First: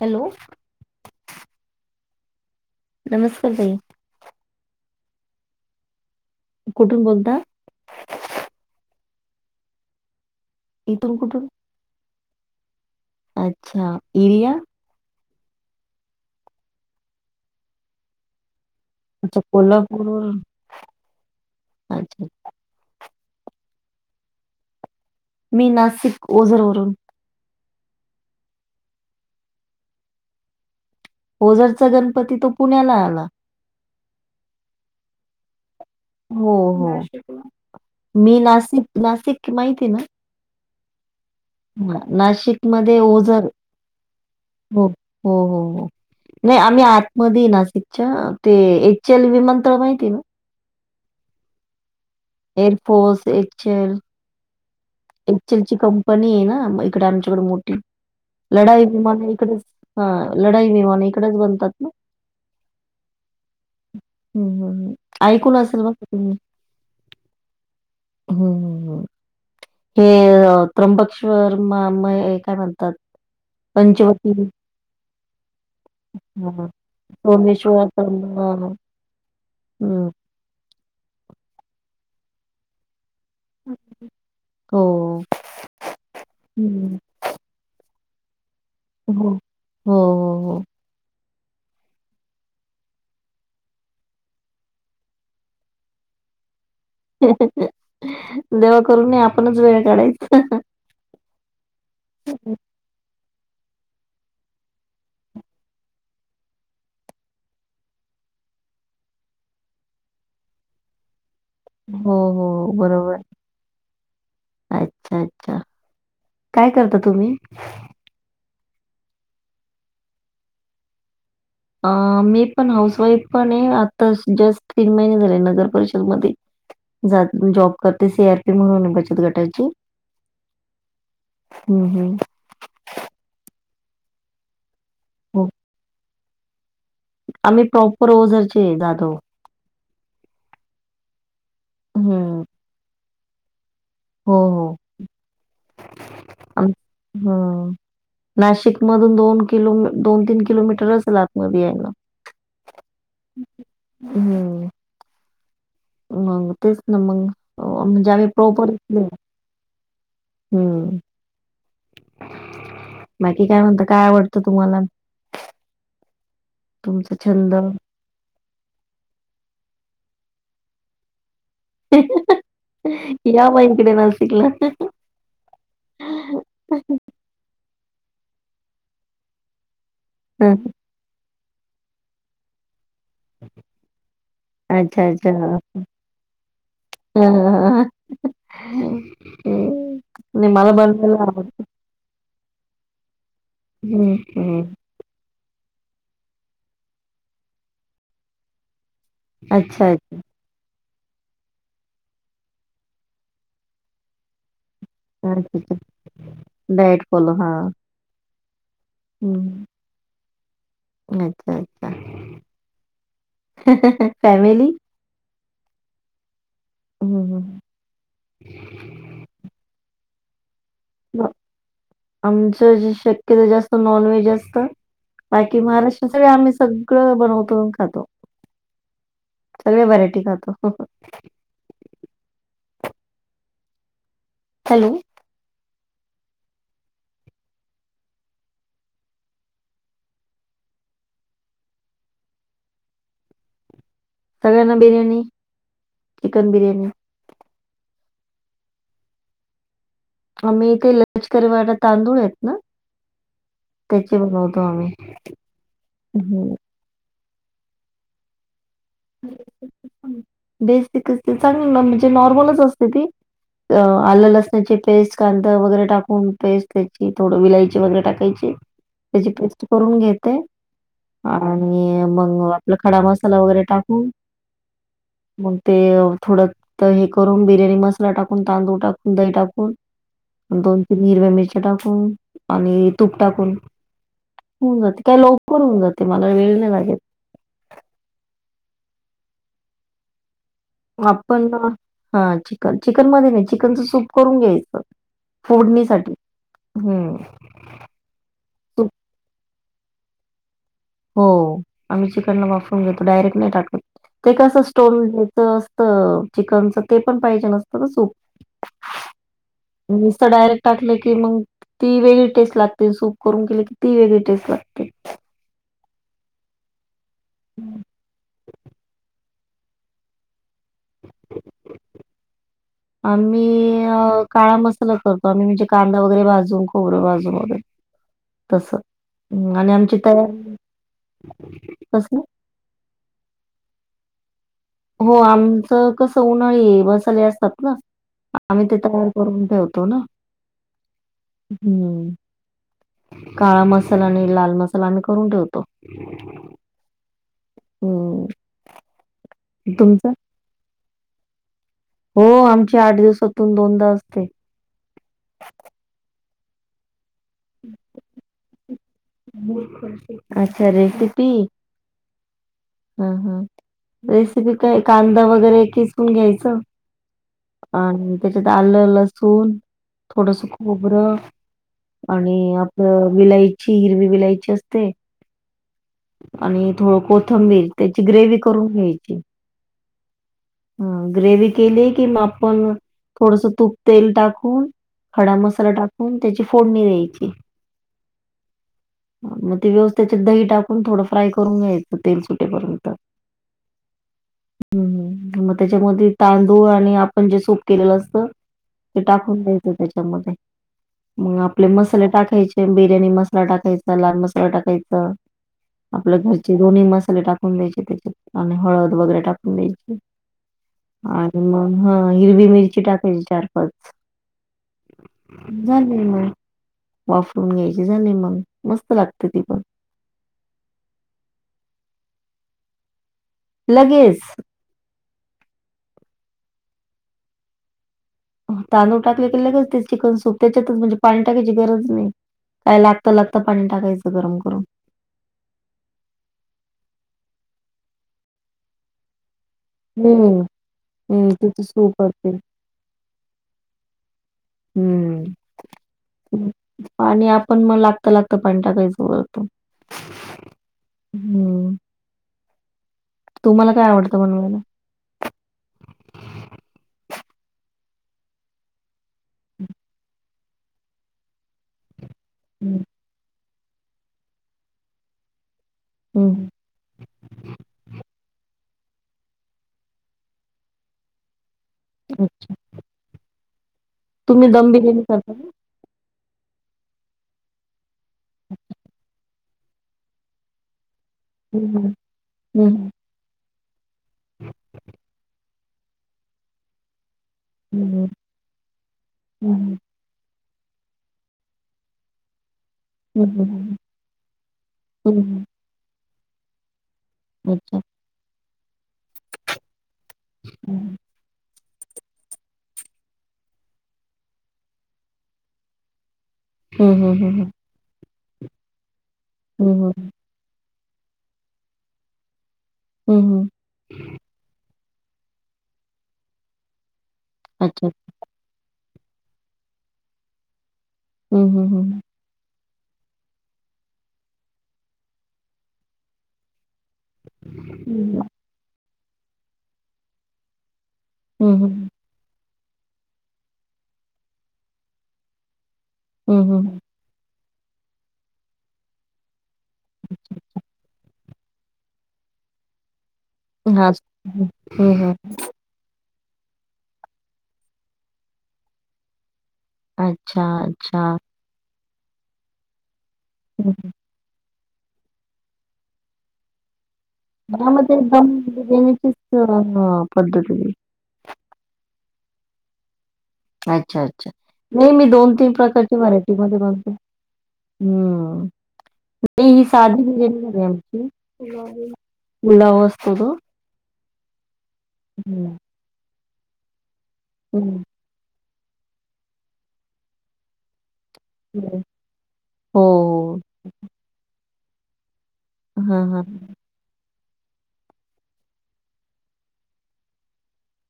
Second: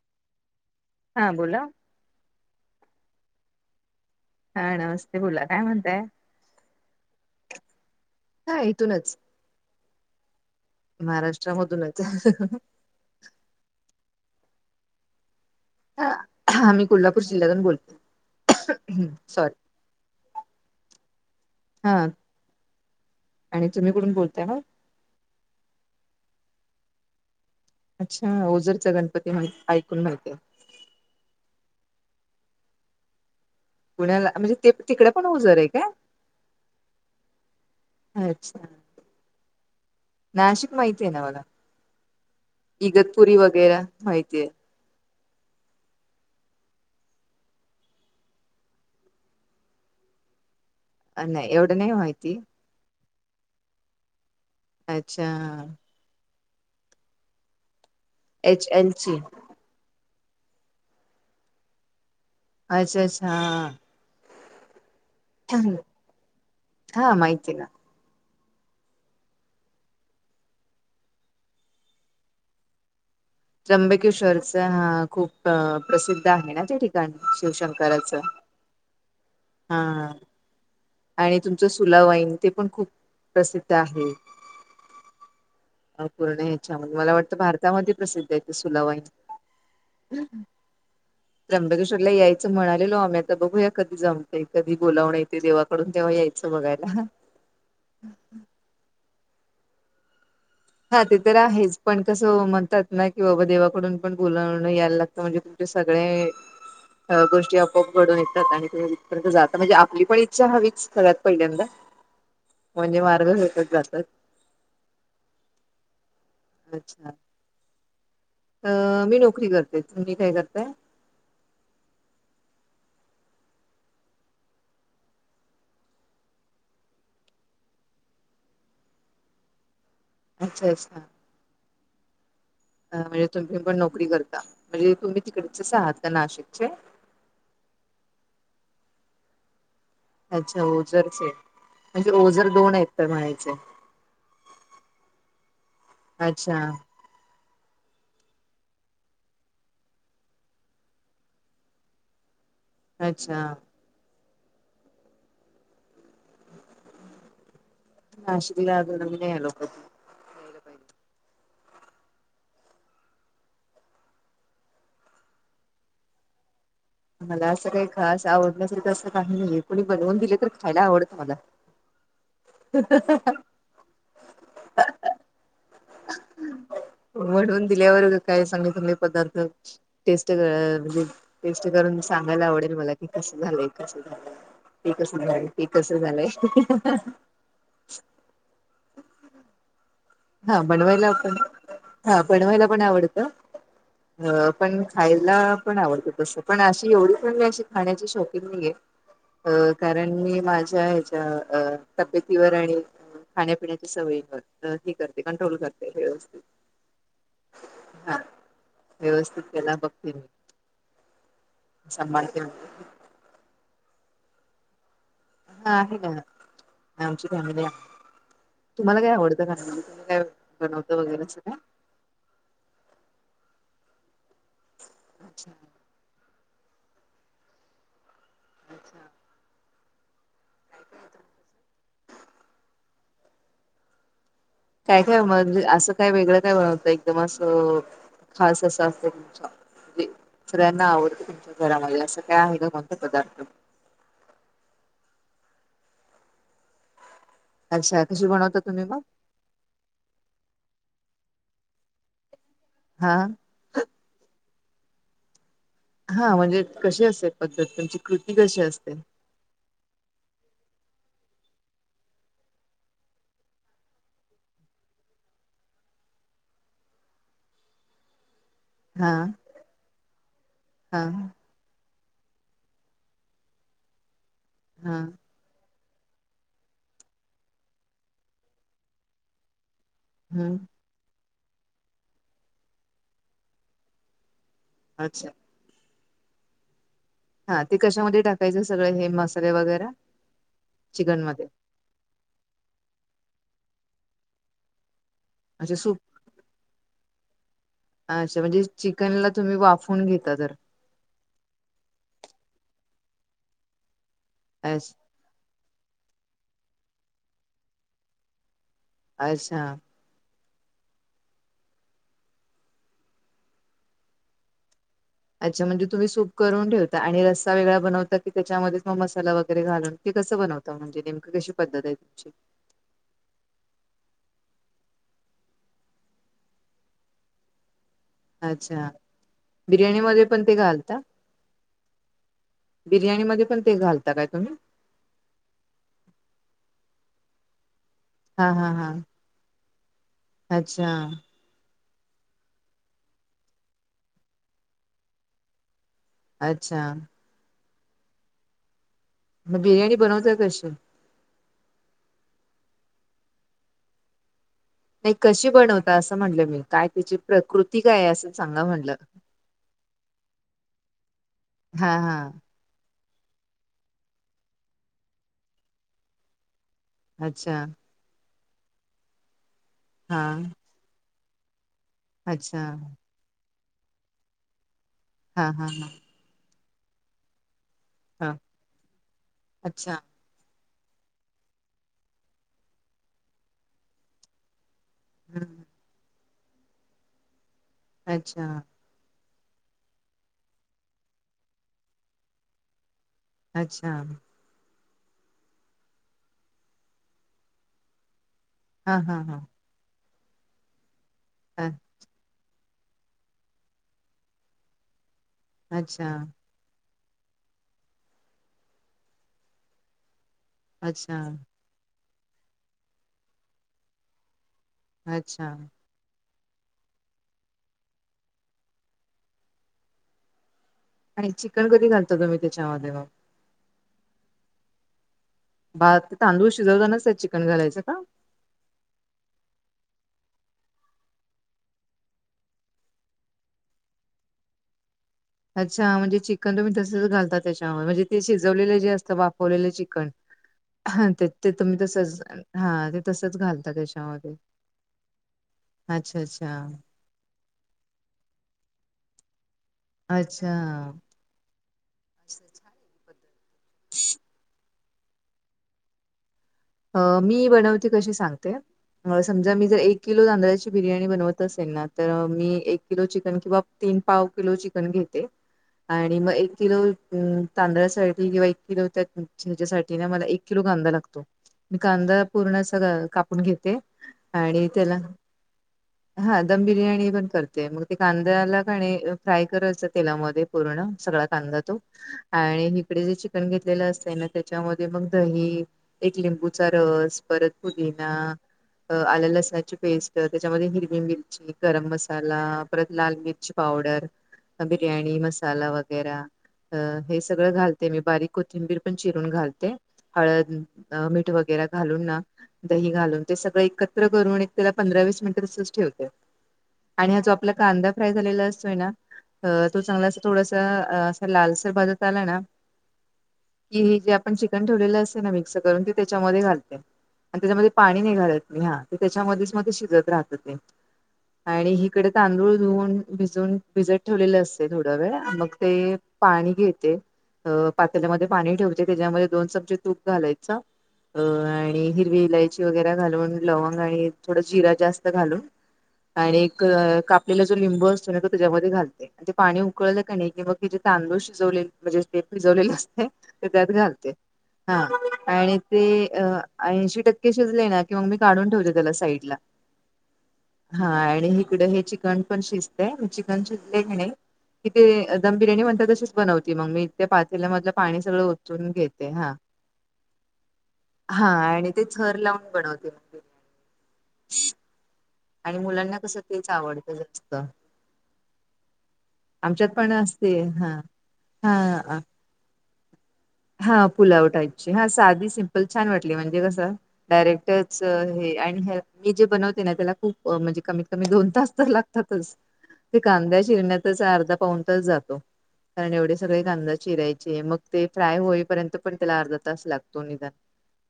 Hello हा बोला नमस्कार भाई हा नमस्ते बोला काय म्हणताय कुठून बोलता हा इथूनच इथून कुठून महाराष्ट्रामधूनच अच्छा एरिया हम मी कोल्हापूर जिल्ह्यातून बोलतो ह् अच्छा सॉरी कोल्हापूरवरून हा अच्छा आणि तुम्ही कुून बोलताय ना मी नाशिक ओझरवरून अच्छा ओझरचा गणपती माहि ऐकून माहिती आहे ओजरचा गणपती तो पुण्याला आला पुण्याला म्हणजे ते तिकडे पण उजर आहे का हो हो मी अच्छा नाशिक नाशिक माहिती आहे ना नाशिक माहिती आहे ना मला ह नाशिक मध्ये इगतपुरी ओझर वगैरे वगैरा माहितीय हो हो हो हो नाही आम्ही आतमध्ये नाशिकच्या ते एच एल विमानतळ माहिती आहे ना अ नाही एवढं नाही माहिती एअरफोर्स एचे एल. अच्छा एच एल ची कंपनी आहे ना इकडे आमच्याकडे मोठी एच लढाई एल ची विमान इकडेच हा लढाई विमान इकडेच बनतात ना. अच्छा अच्छा हा. हम्म हम् हम् ऐकून असेल बघ तुम्ही हा माहिती आहे ना हम्म हम् हम्. हे त्र्यंबकश्वर माम काय म्हणतात. पंचवटी त्र्यंबकेश्वरचा हा खूप प्रसिद्ध आहे ना त्या ठिकाणी शिवशंकराचं. हा ह हा आणि तुमचं सुलावाईन ते पण खूप प्रसिद्ध आहे. हो. अ पूर्ण ह्याच्यामध्ये मला वाटतं भारतामध्ये प्रसिद्ध ते सुला वाईन. हो, हो, हो. त्र्यंबेश्वरला यायंच म्हणालेलो आम्ही आता बघूया की जमतय कधी बोलावण येतंय ते देवाकडून तेव्हा यायचं बघायला. देवा करून नाही आपणच वेळ काढायचा. हा ते तर आहेच पण कसं व म्हणतात. नाही कि बाबा देवाकडून पण बोलावण यायला लागतं म्हणजे तुमचे सगळे गोष्टी आपोआप घडून येतात आणि तु इथपर्यंत जाता म्हणजे आपली पण इच्छा हवीच सर्वात पहिल्यांदा हो, हो. म्हणजे बरोबर. मार्गकत जातात अच्छा अच्छा काय करता तुम्ही? अ मी नोकरी करते तुी काय करताय अ मी पण हाऊस वाईफ पण आहे आता जस्ट तीन महिने झाले नगर परिषदमध्ये जात जॉब करते सी आर पी म्हणून बचत गटाची. अच्छा अच्छा हम्म हम्म. म्हणजे तुम्ही पण नोकरी करता म्हणजे तुम्ही हो. तिकडेडचेच आहात का नाशिकचे आम्ही प्रॉपर ओझरचे आहे जाधव अच्छा ओझरचे म्हणजे हम्म. ओझर दोन आहेत तर म्हणाचे. हो हो अच्छा आ हम नाशिक मधून दोन किलो दोन तीन किलोमीटरच आसल आतमध्ये यायला. अच्छा. हम्म. मग तेच ना मग म्हणजे आम्ही प्रॉपर इथले. अच [inaudible] हम् बाकी काय म्हणत काय आवडतं तुम्हाला. तुमचा मला छंद? असं काही खास आवडण्यासाठी तर असं काही नाहीये कोणी बनवून दिले तर खायला आवडतं मला या मग इकडे नासिकला. बनवून दिल्यावर ग काय सांगु तुम्ही पदार्थ टेस्ट हं. म्हणजे टेस्ट करून सांगायला आवडेल मला ते कस झालंय कस झालंय ते अच्छा, कस अच्छा. झालं ते हां, कस झालंय ह नी हा मला बनवायला बनव्हायला पण आवडतं. हा बनवायला पण आवडतं हं, हं. पण खायला पण आवडत तस पण अशी एवढी पण मी अशी खाण्याची शौकीन नाही आहे. अ अच्छा, कारण अच्छा. मी माझ्या हच्या तब्येतीवर आणि खाण्यापिण्याच्या सवयींवर हे करते कंट्रोल अच्छा, अच्छा. करते व्यवस्थित. Diet follow. हां. हा व्यवस्थित हं. त्याला बघतेे मी अच्छा, अच्छा. सभाळते फॅमिली हा आहे ना हं, आमची हं. फॅमिली आहे. तुम्हाला काय आवडतंा म्ह तुम्ही काय बनवतं वगैरे मग असग काय आमचं जे शक्यत जास्त नॉन व्हेज असत. अच्छा बाकी महाराष्ट्राच आम्ही सगळं बनवतो खातो. अच्छा. सर्व व्हरायटी खातो. हॅलो. काय काय म्हणजे असं काय वेगळं काय बनवतं एकदम असं खास असं असत तुमच्या म्हणजे सगळ्यांना आवडत तुमच्या घरामध्ये असं काय आहे का कोणता पदार्थ सगना बिर्याणी चिकन बिर्याणी अशा कशी बनवता तुम्ही मग आम्ही ते लजकरीवाट तांदूळ आहेत ना हा त्याचे बनवतो आम्ही हा हं. म्हणजे कशी असते पद्धत तुमची कृती कशी असते ह बेसिक चांगली म्हणजे नॉर्मलच असते ती आलं लसणाची पेस्ट कांदा वगैरे टाकून पेस्ट त्याची थोडं विलायची वगैरे टाकायची हा त्याची पेस्ट करून घेते ह हा आणि मग आपला खडा मसाला वगैरे टाकू हा मग ते थोडं हे करून बिर्याणी मसाला टाकून तांदूळ टाकून दही टाकून हम्म दोन तीन हिरव्या मिरच्या टाकून आणि तूप टाकून होऊन जाते काय अच्छा लवकर होऊन जाते मला वेळ नाही लागेल. हा ते कशामध्ये टाकायचं सगळे हे मसाले वगैरे चिकन आपण मध्ये हा चिकन चिकन मध्ये नाही चिकनच सूप करून घ्यायचं. अच्छा सूप फोडणीसाठी हम्म अच्छा म्हणजे चिकनला तुम्ही वाफून घेता तर हो आम्ही चिकनला वापरून घेतो डायरेक्ट नाही टाकून ते कसं अच स्टोन द्यायच चिकनच ते पण पाहिजे नसतं का सूप अच्छा मस डायरेक्ट टाकले की मग ती वेगळी टेस्ट लागते सूप करून केली की ती वेगळी टेस्ट लागते अच्छा म्हणजे तुम्ही सूप करून ठेवता आणि रस्सा वेगळा बनवता की त्याच्यामध्येच मग मसाला वगैरे घालून कसं बनवता म्हणजेमक कशी पद्धत आहे तुमची ह आम्ही काळा मसाला करतो आम्ही म्हणजे कांदा वगैरे भाजून खोबरं भाजून वगैरे तस अच्छा आणि आमची बिर्याणी मध्ये पण ते तयारी घालता तस बिर्याणीमध्ये पण ते घालता काय तुम्ही हो आमचं कस उन्हाळी बसाले असतात ना हा आम्ही हा ते हा तयार करून ठेवतो ना अच्छा हम्म काळा मसाला आणि लाल मसाला आम्ही करून ठेवतो अच्छा होम् मग बिर्याणी बनवताय कशी हो आमच्या आठ दिवसातून दोनदा असते नाही कशी बनवता असं म्हणलं मी काय त्याची प्रकृती काय आहे असं सांगा म्हणलं अच्छा रेसिपी हा हा हा हा रेसिपी काय कांदा वगैरे खिचवून घ्यायचं अच्छा आणि त्याच्यात आलं लसूण हा थोडस ख र आणि अच्छा आपलं विलायची हिरवी विलायची असते हा हा हा आणि थोडं कोथंबीर त्याची हा ग्रेव करून घ्यायची अच्छा ह ग्रेव केली कि आपण थोडस तूप तेल टाकून खडा हम्म मसाला टाकून त्याची फोडणी द्यायची अच्छा मग ते व्यवस्थेच्यात दही टाकून थोडं फ्राय करून घ्यायचं तेल सुटेपर्यंत अच्छा हं मग त्याच्यामध्ये तांदूळ आणि आपण जे सूप केलेलं असतं हा ते हा हा टाकून द्यायचं त्याच्यामध्ये मग आपले अ- मसाले टाकायचे बिर्याणी मसाला टाकायचा लाल मसाला टाकायच अच्छा आपलं घर चे दोन्ही मसाले टाकून द्यायचे त्याच्यात आणि हळद वगैरे टाकून द्यायचे अच्छा आणि मग हं हिरवी मिरची टाकायची चार पाच अच्छा मग वाफरून घ्यायची झाली मग मस्त लागते ति आणि चिकन कधी घालतो तु म्ी त्याच्यामध्ये मग लगेच ब तांदूळ शिजवतानाच त्या चिकन घालायचं का तांदूळ टाकले क लच ते चिकन सूप त्याच्यातच म्हणजे पाणी टाकायची गरज नाही काय लागतं लागतं पाणी टाकायचं गरम करून अच्छा म्हणजे चिकन तुम्ही तसच घालता त्याच्यावर म्हणजे ते शिजवलेले जे असत वाफवले च हम्म हा ते ते तुम्ही तसच हा ते तसंच घालता त्याच्यामध्ये हं. अच्छा अच्छा आणि आपण मग लागत लागतं पाणी टाकायचं वतो अच्छा हम्म अस तुम्हाला काय आवडंनवायला अ मी बनवते कशी सांगते समजा मी जर एक किलो तांदळाची बिर्याणी बनवत असेल ना तर मी एक हं. किलो चिकन किंवा तीन पाव किलो चिकन घेते आणि मग एक हं. किलो तांदळासाठी किंवा एक किलो त्या िंच्यासाठीठी ना मला एक किलो कांदा लागतो मी कांदा पूर्ण अस कापून घेते तुम्ही आणि दम त्याला बिर्याणी करता का? हा दम बिर्याणी पण करते मग ते कांद्याला का फ्राय कयच तेलामध्ये पूर्ण सगळ कांदा हं, तो हं. आणि हं, हं. इकडे जे चिकन घेतलेलं असत ना त्याच्यामध्ये मग दही एक लिंबूचा रस परत पुदिना आला हं, हं, लसणाची हं. पेस्ट त्याच्यामध्ये हिरवी मिरची गरम मसाला ला हं, मि हं. पावड ब म व हं, हं. हं, हं. घा अच्छा. मी बक कोंबीर पण चून घाल हं, ह वगै घालून ना दही घालून ते सगळं एकत्र करून एक त्याला पंधरा वीस मिनिटं तसच ठेवते आणि हं, हा जो हं, हं. आपला कांदा फ्राय झालेला असतोय ना हं, तो चांगला हं. थोडस असं लालसर भाजत आला ना हम हम कि हे जे आपण चिकन ठेवलेलं असते ना मिक्स करून ते त्याच्यामध्ये घालते आणि त्याच्यामध्ये अच्छा. पाणी निघालत नाही हा ते त्याच्यामध्येच म ते शिजत राहत ते हं, हं, आणि हं. हकडे तांदूळ धुवून भिजून भिजत ठेवलेले असते थोडा वेळ मग ते पाणी घेते हं, पाताल्यामध्ये हं. पाणी ठेवाचे त्याच्यामध्ये दोन चमचे तूप घालायच अ हं, आणि हं. हिरवीलायची व घून ल हं. घा आपला जो लिंब असतो ना तो त्याच्यामध्ये घालते आणि ते पाणी उकळलं का नाही कि मग तिचे तांदळ शिजवले म्हणजे ते भिजवलेलं असते ते त्यात हां. घालते हं, हा हं, हं. आणि ते ऐंशी टक्के शिजले ना किंवा मी काढून ठेवले त्याला साईड ला अच्छा, हा अच्छा. आणि इकड हे चिकन पण शिजतय मी चिकन हं. हं. शिजले घ नाही कि ते दम बिर्याणी म्हणतात तशीच बनवती मग मी ते पातेला मधलं पाणी सगळं उचून घेते हा ह हा पद्धतीने हा आणि ते र लावून बनवते अच्छा अच्छा नाही मी दोन तीन आणि प्रकारची मुलांना कसं व्हरायटी तेच मध्ये बघते आवडतं जास्त हम्म नाही ही आमच्यात पण साधी असते बिर्याणी हा आमची हा पुलावा असतो तो हा पुलाव टाईपची हा साधी हम्म. सिम्पल छान वाटली म्हणजे कस डायरेक्टरच हम्म. हे आणि मी जे बनवते ना त्याला खूप म्हणजे कमीत कमी दोन तास तर लागतातच हो, ते हो. कांद्या शिरण्यातच अर्धा पाऊं तच जातो कारण हां, एवढे हां. सगळे कांदा चिरायचे मग ते फ्राय होईपर्यंत पण त्याला अर्धा तास लागतो निदान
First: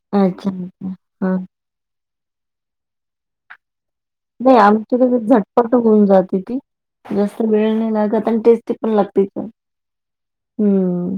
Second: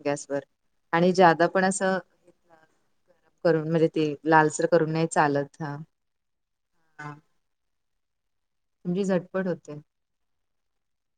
गॅसवरर अच्छा, अच्छा. आणि हां. जादा पण असं घेत करून म्हणजे ते नाही लालसर करून आमची क चालत झटपट हा होऊन जाते तीस्त वेळ नाही लागत आणि टेस्टी पण तुमची लागते इ झटपट पण होते हम्म